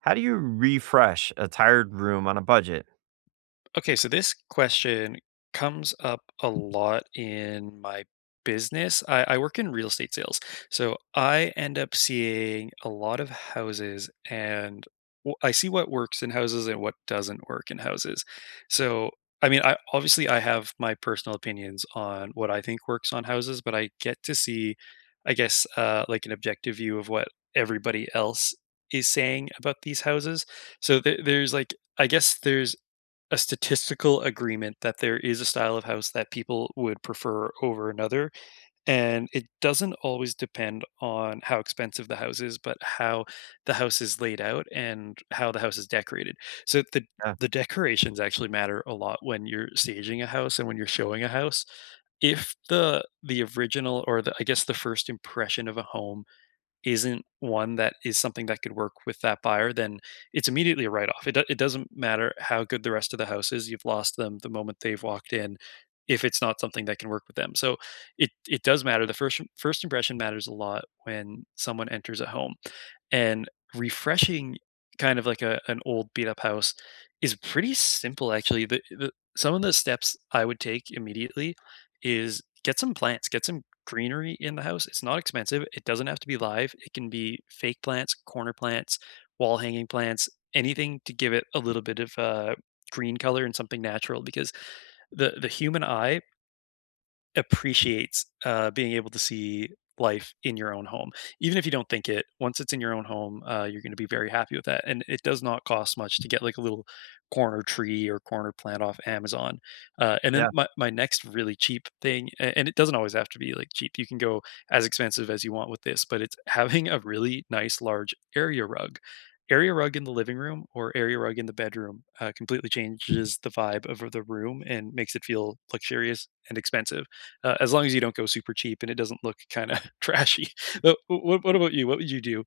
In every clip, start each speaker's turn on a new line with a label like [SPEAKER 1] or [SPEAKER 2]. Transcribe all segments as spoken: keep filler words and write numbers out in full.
[SPEAKER 1] How do you refresh a tired room on a budget?
[SPEAKER 2] Okay, so this question comes up a lot in my business. I, I work in real estate sales. So I end up seeing a lot of houses and w- I see what works in houses and what doesn't work in houses. So I mean, I obviously I have my personal opinions on what I think works on houses, but I get to see, I guess, uh, like an objective view of what everybody else is saying about these houses. So there there's like I guess there's a statistical agreement that there is a style of house that people would prefer over another. And it doesn't always depend on how expensive the house is, but how the house is laid out and how the house is decorated. So the
[SPEAKER 1] Yeah,
[SPEAKER 2] the decorations actually matter a lot when you're staging a house and when you're showing a house. If the the original or the I guess the first impression of a home isn't one that is something that could work with that buyer, then it's immediately a write off. It, do- it doesn't matter how good the rest of the house is. You've lost them the moment they've walked in if it's not something that can work with them. So it, it does matter. The first, first impression matters a lot when someone enters a home and refreshing kind of like a, an old beat up house is pretty simple. Actually, the, the, some of the steps I would take immediately is get some plants, get some greenery in the house. It's not expensive. It doesn't have to be live. It can be fake plants, corner plants, wall hanging plants, anything to give it a little bit of uh, green color and something natural because the the human eye appreciates uh, being able to see life in your own home. Even if you don't think it, once it's in your own home, uh, you're going to be very happy with that. And it does not cost much to get like a little corner tree or corner plant off Amazon. Uh, and
[SPEAKER 1] yeah.
[SPEAKER 2] then my, my next really cheap thing, a- and it doesn't always have to be like cheap, you can go as expensive as you want with this, but it's having a really nice large area rug. Area rug in the living room or area rug in the bedroom uh, completely changes the vibe of the room and makes it feel luxurious and expensive uh, as long as you don't go super cheap and it doesn't look kind of trashy. But what, what about you? What would you do?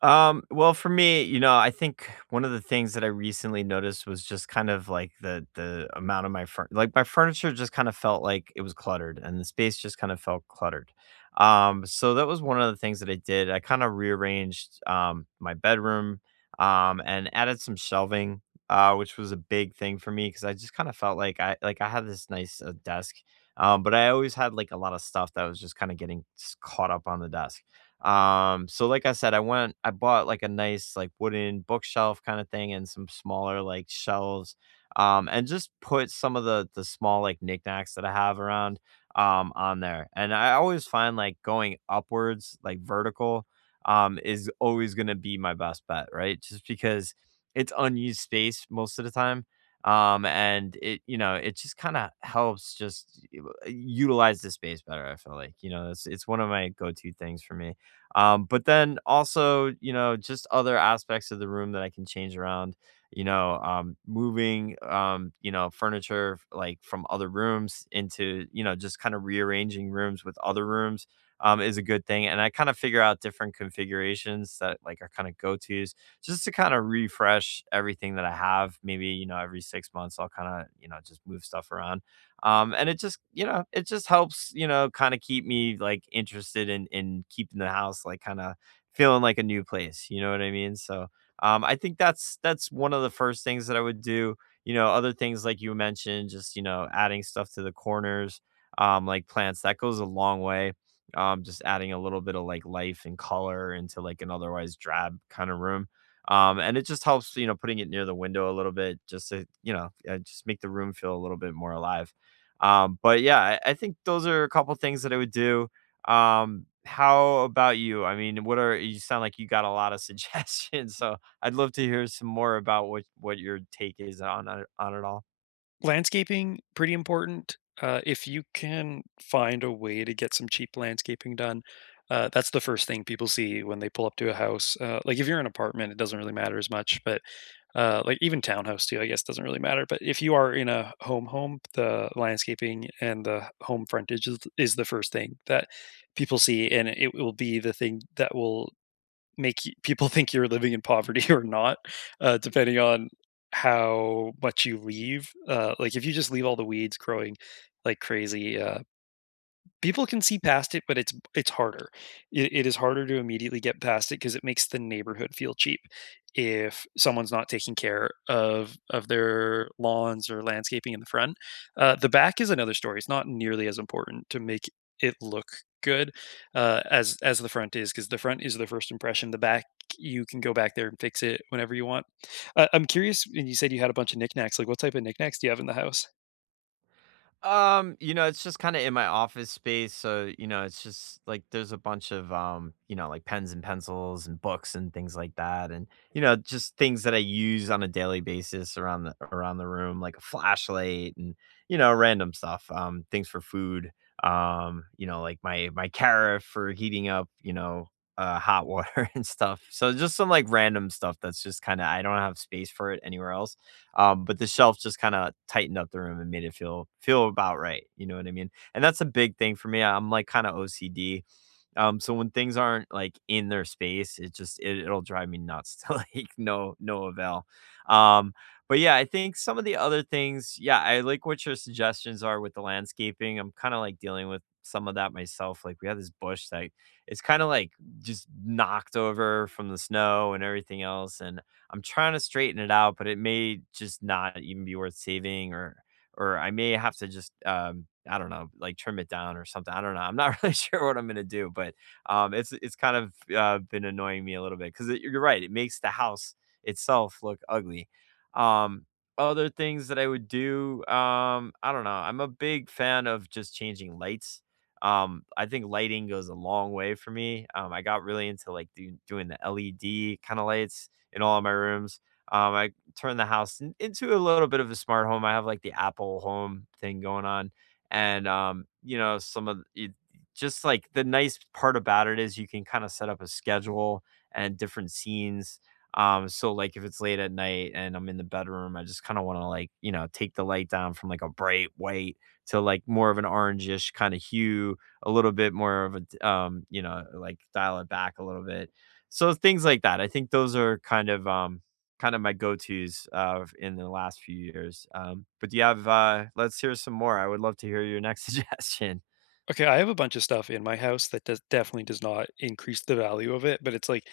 [SPEAKER 1] Um, well, for me, you know, I think one of the things that I recently noticed was just kind of like the the amount of my fur- like my furniture just kind of felt like it was cluttered, and the space just kind of felt cluttered. Um, so that was one of the things that I did. I kind of rearranged um my bedroom, um, and added some shelving, uh, which was a big thing for me because I just kind of felt like I like I had this nice uh, desk, um, but I always had like a lot of stuff that was just kind of getting s- caught up on the desk, um, so like I said, I went I bought like a nice like wooden bookshelf kind of thing and some smaller like shelves. Um, and just put some of the the small like knickknacks that I have around, um on there. And I always find like going upwards, like vertical, um, is always gonna be my best bet, right? Just because it's unused space most of the time. Um, and it, you know, it just kind of helps just u- utilize the space better. I feel like, you know, it's it's one of my go-to things for me. Um, but then also, you know, just other aspects of the room that I can change around, you know, um, moving, um, you know, furniture f- like from other rooms into, you know, just kind of rearranging rooms with other rooms, um, is a good thing. And I kind of figure out different configurations that like are kind of go tos just to kind of refresh everything that I have. Maybe, you know, every six months, I'll kind of, you know, just move stuff around, um, and it just, you know, it just helps, you know, kind of keep me like interested in in keeping the house like kind of feeling like a new place. You know what I mean? So um, I think that's that's one of the first things that I would do. You know, other things like you mentioned, just you know, adding stuff to the corners, um, like plants. That goes a long way. Um, just adding a little bit of like life and color into like an otherwise drab kind of room. Um, and it just helps, you know, putting it near the window a little bit, just to you know, uh, just make the room feel a little bit more alive. Um, but yeah, I, I think those are a couple things that I would do. Um, how about you? I mean, what are you sound like you got a lot of suggestions, so I'd love to hear some more about what what your take is on it- on it all.
[SPEAKER 2] Landscaping, pretty important. Uh, if you can find a way to get some cheap landscaping done, uh, that's the first thing people see when they pull up to a house. Uh, like if you're in an apartment, it doesn't really matter as much, but uh, like even townhouse too, I guess doesn't really matter. But if you are in a home home, the landscaping and the home frontage is, is the first thing that people see, and it will be the thing that will make y- people think you're living in poverty or not, uh, depending on how much you leave. Uh, like if you just leave all the weeds growing like crazy, uh, people can see past it, but it's it's harder. It, it is harder to immediately get past it because it makes the neighborhood feel cheap if someone's not taking care of of their lawns or landscaping in the front. Uh, the back is another story. It's not nearly as important to make it look good uh, as as the front is because the front is the first impression. The back you can go back there and fix it whenever you want. Uh, I'm curious. And you said you had a bunch of knickknacks. Like what type of knickknacks do you have in the house?
[SPEAKER 1] Um, you know, it's just kind of in my office space, so you know, it's just like there's a bunch of um, you know, like pens and pencils and books and things like that, and you know, just things that I use on a daily basis around the around the room, like a flashlight and you know, random stuff, um, things for food, um, you know, like my my carafe for heating up, you know, uh, hot water and stuff. So just some like random stuff that's just kind of I don't have space for it anywhere else, um, but the shelf just kind of tightened up the room and made it feel feel about right. You know what I mean? And that's a big thing for me. I'm like kind of O C D. Um, so when things aren't like in their space, it just it, it'll drive me nuts to like no no avail. Um, but yeah, I think some of the other things, yeah, I like what your suggestions are with the landscaping. I'm kind of like dealing with some of that myself. Like we have this bush that it's kind of like just knocked over from the snow and everything else. And I'm trying to straighten it out, but it may just not even be worth saving or or I may have to just um I don't know, like trim it down or something. I don't know. I'm not really sure what I'm gonna do, but um it's it's kind of uh, been annoying me a little bit because you're right, it makes the house itself look ugly. Um Other things that I would do, um, I don't know. I'm a big fan of just changing lights. um I think lighting goes a long way for me. um I got really into like do, doing the LED kind of lights in all of my rooms. Um, I turned the house in- into a little bit of a smart home. I have like the Apple Home thing going on, and um, you know, some of it, just like the nice part about it is you can kind of set up a schedule and different scenes. Um, so like if it's late at night and I'm in the bedroom, I just kind of want to like you know take the light down from like a bright white to like more of an orangish kind of hue, a little bit more of a d- um, you know like dial it back a little bit, so things like that. I think those are kind of um kind of my go-tos uh in the last few years. Um but do you have uh let's hear some more. I would love to hear your next suggestion.
[SPEAKER 2] Okay, I have a bunch of stuff in my house that does definitely does not increase the value of it, but it's like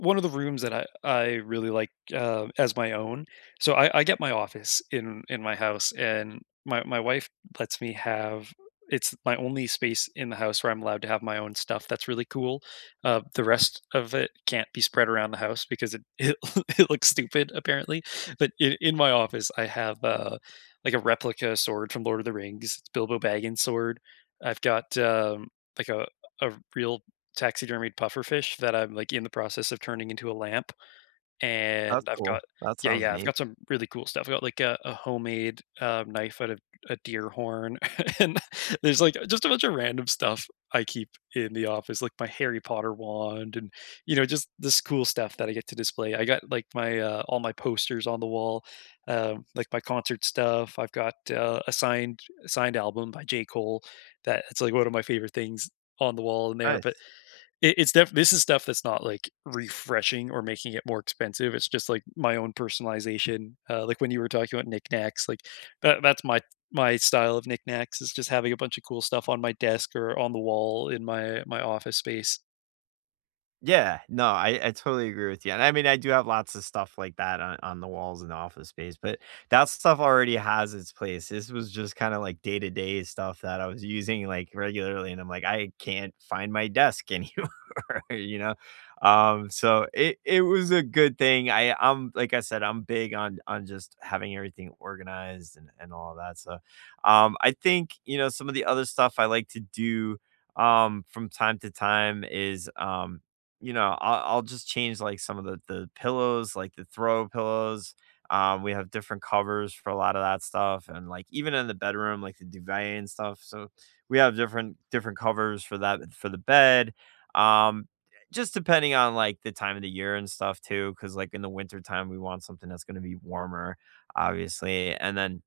[SPEAKER 2] one of the rooms that I I really like, uh, as my own. So I I get my office in in my house, and my my wife lets me have it's my only space in the house where I'm allowed to have my own stuff. That's really cool. Uh, the rest of it can't be spread around the house because it it, it looks stupid apparently. But in, in my office, I have uh, like a replica sword from Lord of the Rings. It's Bilbo Baggins' sword. I've got um, like a a real taxidermied pufferfish that I'm, like, in the process of turning into a lamp, and
[SPEAKER 1] That's
[SPEAKER 2] I've
[SPEAKER 1] cool.
[SPEAKER 2] got
[SPEAKER 1] That
[SPEAKER 2] yeah,
[SPEAKER 1] sounds
[SPEAKER 2] yeah, I've
[SPEAKER 1] neat.
[SPEAKER 2] got some really cool stuff. I got, like, a a homemade, uh, knife out of a deer horn, and there's, like, just a bunch of random stuff I keep in the office, like my Harry Potter wand and, you know, just this cool stuff that I get to display. I got, like, my, uh all my posters on the wall, um, like, my concert stuff. I've got, uh, a signed signed album by J. Cole that it's, like, one of my favorite things on the wall in there, but
[SPEAKER 1] Nice.
[SPEAKER 2] it, it's def this is stuff that's not like refreshing or making it more expensive. It's just like my own personalization. Uh, like when you were talking about knickknacks, like that that's my my style of knickknacks is just having a bunch of cool stuff on my desk or on the wall in my my office space.
[SPEAKER 1] Yeah, no, I I totally agree with you, and I mean, I do have lots of stuff like that on on the walls in the office space, but that stuff already has its place. This was just kinda like day-to-day stuff that I was using, like, regularly, and I'm like, "I can't find my desk anymore, you know?" Um, so it it was a good thing. I I'm like I said, I'm big on on just having everything organized and and all that, so, um, I think, you know, some of the other stuff I like to do, um, from time to time is, um you know, I'll I'll just change, like, some of the the pillows, like, the throw pillows, um, we have different covers for a lot of that stuff, and, like, even in the bedroom, like, the duvet and stuff, so we have different different covers for that for the bed, um, just depending on, like, the time of the year and stuff too, because like, in the winter time, we want something that's gonna be warmer, obviously, and then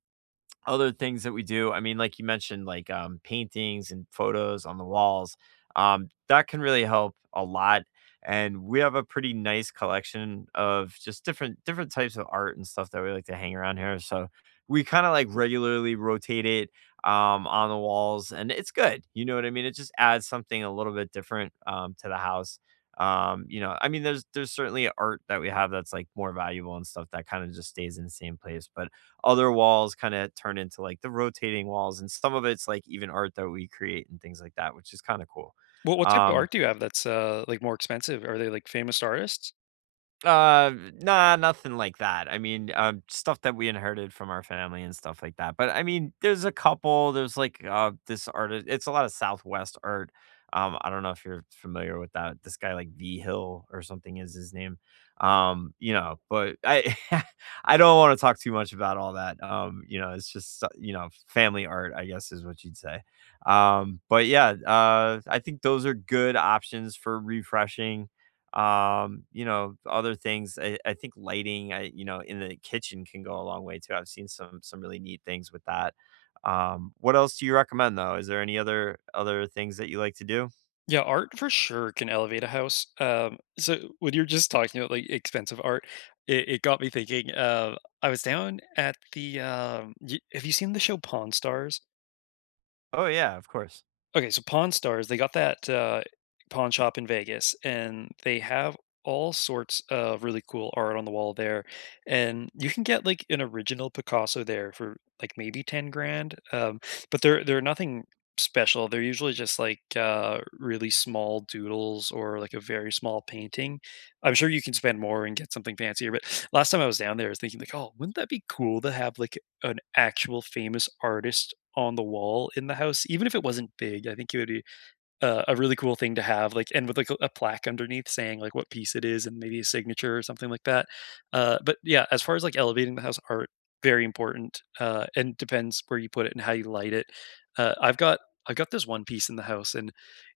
[SPEAKER 1] other things that we do, I mean, like you mentioned, like, um, paintings and photos on the walls, um, that can really help a lot, and we have a pretty nice collection of just different different types of art and stuff that we like to hang around here, so we kinda, like, regularly rotate it, um, on the walls, and it's good, you know what I mean? It just adds something a little bit different, um, to the house, um, you know, I mean, there's there's certainly art that we have that's, like, more valuable and stuff that kinda just stays in the same place, but other walls kind of turn into like the rotating walls and some of it's like even art that we create and things like that which is kind of cool.
[SPEAKER 2] What what type of
[SPEAKER 1] um
[SPEAKER 2] art do you have that's uh like more expensive? Are they like famous artists?
[SPEAKER 1] Uh, nah, nothing like that. I mean, um, stuff that we inherited from our family and stuff like that. But I mean, there's a couple. There's like uh, this artist. It's a lot of Southwest art. Um, I don't know if you're familiar with that. This guy, like V Hill or something, is his name. Um, you know, but I, I don't want to talk too much about all that. Um, you know, it's just so- you know, family art, I guess, is what you'd say. Um, but yeah, uh, I think those are good options for refreshing. Um you know, other things i, I think lighting I you know in the kitchen can go a long way too. I've seen some some really neat things with that. Um what else do you recommend, though? Is there any other other things that you like to do?
[SPEAKER 2] Yeah, art for sure can elevate a house. Um, so when you're just talking about like expensive art, it, it got me thinking. Uh, I was down at the. Um, y- have you seen the show Pawn Stars?
[SPEAKER 1] Oh yeah, of course.
[SPEAKER 2] Okay, so Pawn Stars, they got that, uh, pawn shop in Vegas, and they have all sorts of really cool art on the wall there, and you can get, like, an original Picasso there for, like, maybe ten grand, um, but they're they're nothing special, they're usually just, like, uh, really small doodles or, like, a very small painting. I'm sure you can spend more and get something fancier, but last time I was down there, I was thinking like, "Oh, wouldn't that be cool to have, like, an actual famous artist on the wall in the house, even if it wasn't big, I think it would be uh, a really cool thing to have, like, and with like a a plaque underneath saying like what piece it is and maybe a signature or something like that. Uh, but yeah, as far as like elevating the house art, very important, uh, and depends where you put it and how you light it. Uh, I've got I've got this one piece in the house, and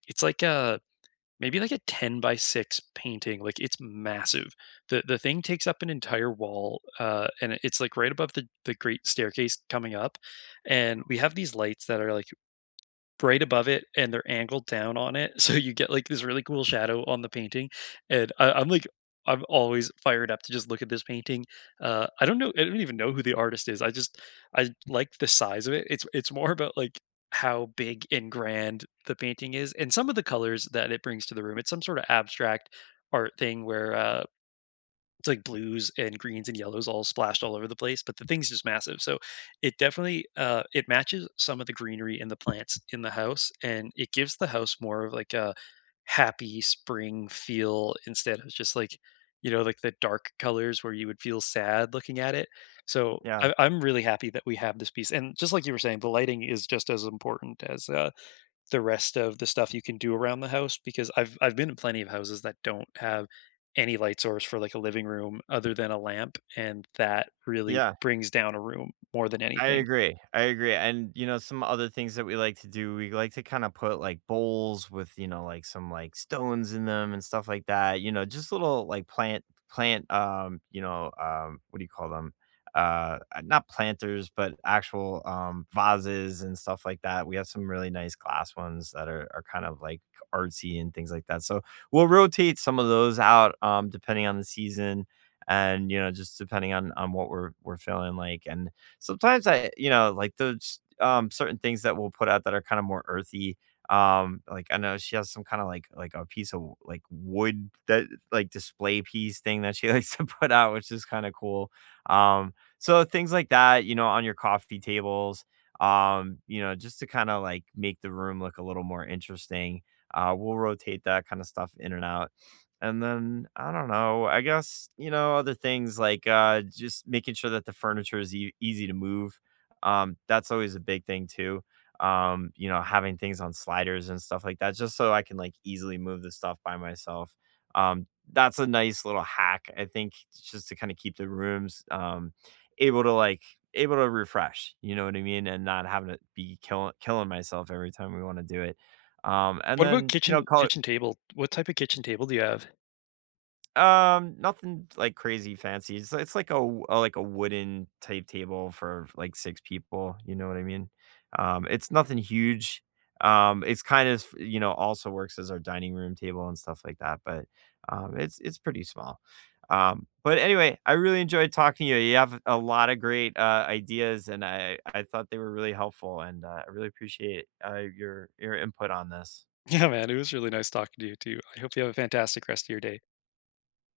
[SPEAKER 2] it's like a maybe like a ten by six painting like it's massive the the thing takes up an entire wall uh and it's like right above the the great staircase coming up and we have these lights that are like right above it and they're angled down on it so you get like this really cool shadow on the painting and I, I'm like I'm always fired up to just look at this painting. uh I don't know, I don't even know who the artist is, I just I like the size of it, it's it's more about like how big and grand the painting is and some of the colors that it brings to the room. It's some sort of abstract art thing where uh it's like blues and greens and yellows all splashed all over the place, but the thing's just massive. So it definitely uh, it matches some of the greenery and the plants in the house, and it gives the house more of like a happy spring feel instead of just like you know like the dark colors where you would feel sad looking at it. So
[SPEAKER 1] Yeah,
[SPEAKER 2] I, I'm really happy that we have this piece, and just like you were saying, the lighting is just as important as uh, the rest of the stuff you can do around the house because I've I've been in plenty of houses that don't have any light source for like a living room other than a lamp, and that really
[SPEAKER 1] yeah,
[SPEAKER 2] brings down a room more than
[SPEAKER 1] I
[SPEAKER 2] anything.
[SPEAKER 1] agree. I agree. And you know, some other things that we like to do, we like to kind of put like bowls with, you know, like some like stones in them and stuff like that. You know, just little like plant plant, um, you know, um what do you call them? Uh uh, not planters, but actual um vases and stuff like that. We have some really nice glass ones that are are kind of like artsy and things like that. So we'll rotate some of those out um depending on the season and you know just depending on on what we're we're feeling like and sometimes I you know, like, those, um, certain things that we'll put out that are kinda more earthy, um, like, I know she has some kinda, like like, a piece of, like, wood that like, display piece thing that she likes to put out, which is kinda cool, um, so things like that, you know, on your coffee tables, um, you know, just to kinda, like, make the room look a little more interesting, uh, we'll rotate that kinda stuff in and out. And then I don't know, I guess, you know, other things like, uh, just making sure that the furniture is ea easy to move. Um, that's always a big thing too. Um, you know, having things on sliders and stuff like that just so I can, like, easily move the stuff by myself. Um, that's a nice little hack, I think, just to kinda keep the rooms, um, able to, like able to refresh, you know what I mean? And not having to be killing killing myself every time we wanna do it. Um, and
[SPEAKER 2] What about
[SPEAKER 1] then, you know,
[SPEAKER 2] kitchen
[SPEAKER 1] col
[SPEAKER 2] kitchen table? What type of kitchen table do you have?
[SPEAKER 1] um, nothing like crazy fancy. It's it's like a, w- uh, like a wooden type table for like six people. You know what I mean? Um, it's nothing huge. Um, it's kind of you know also works as our dining room table and stuff like that. But um, it's it's pretty small. Um, but anyway, I really enjoyed talking to you. You have a lot of great uh, ideas, and I I thought they were really helpful, and uh, I really appreciate uh, your your input on this.
[SPEAKER 2] Yeah, man, it was really nice talking to you too. I hope you have a fantastic rest of your day.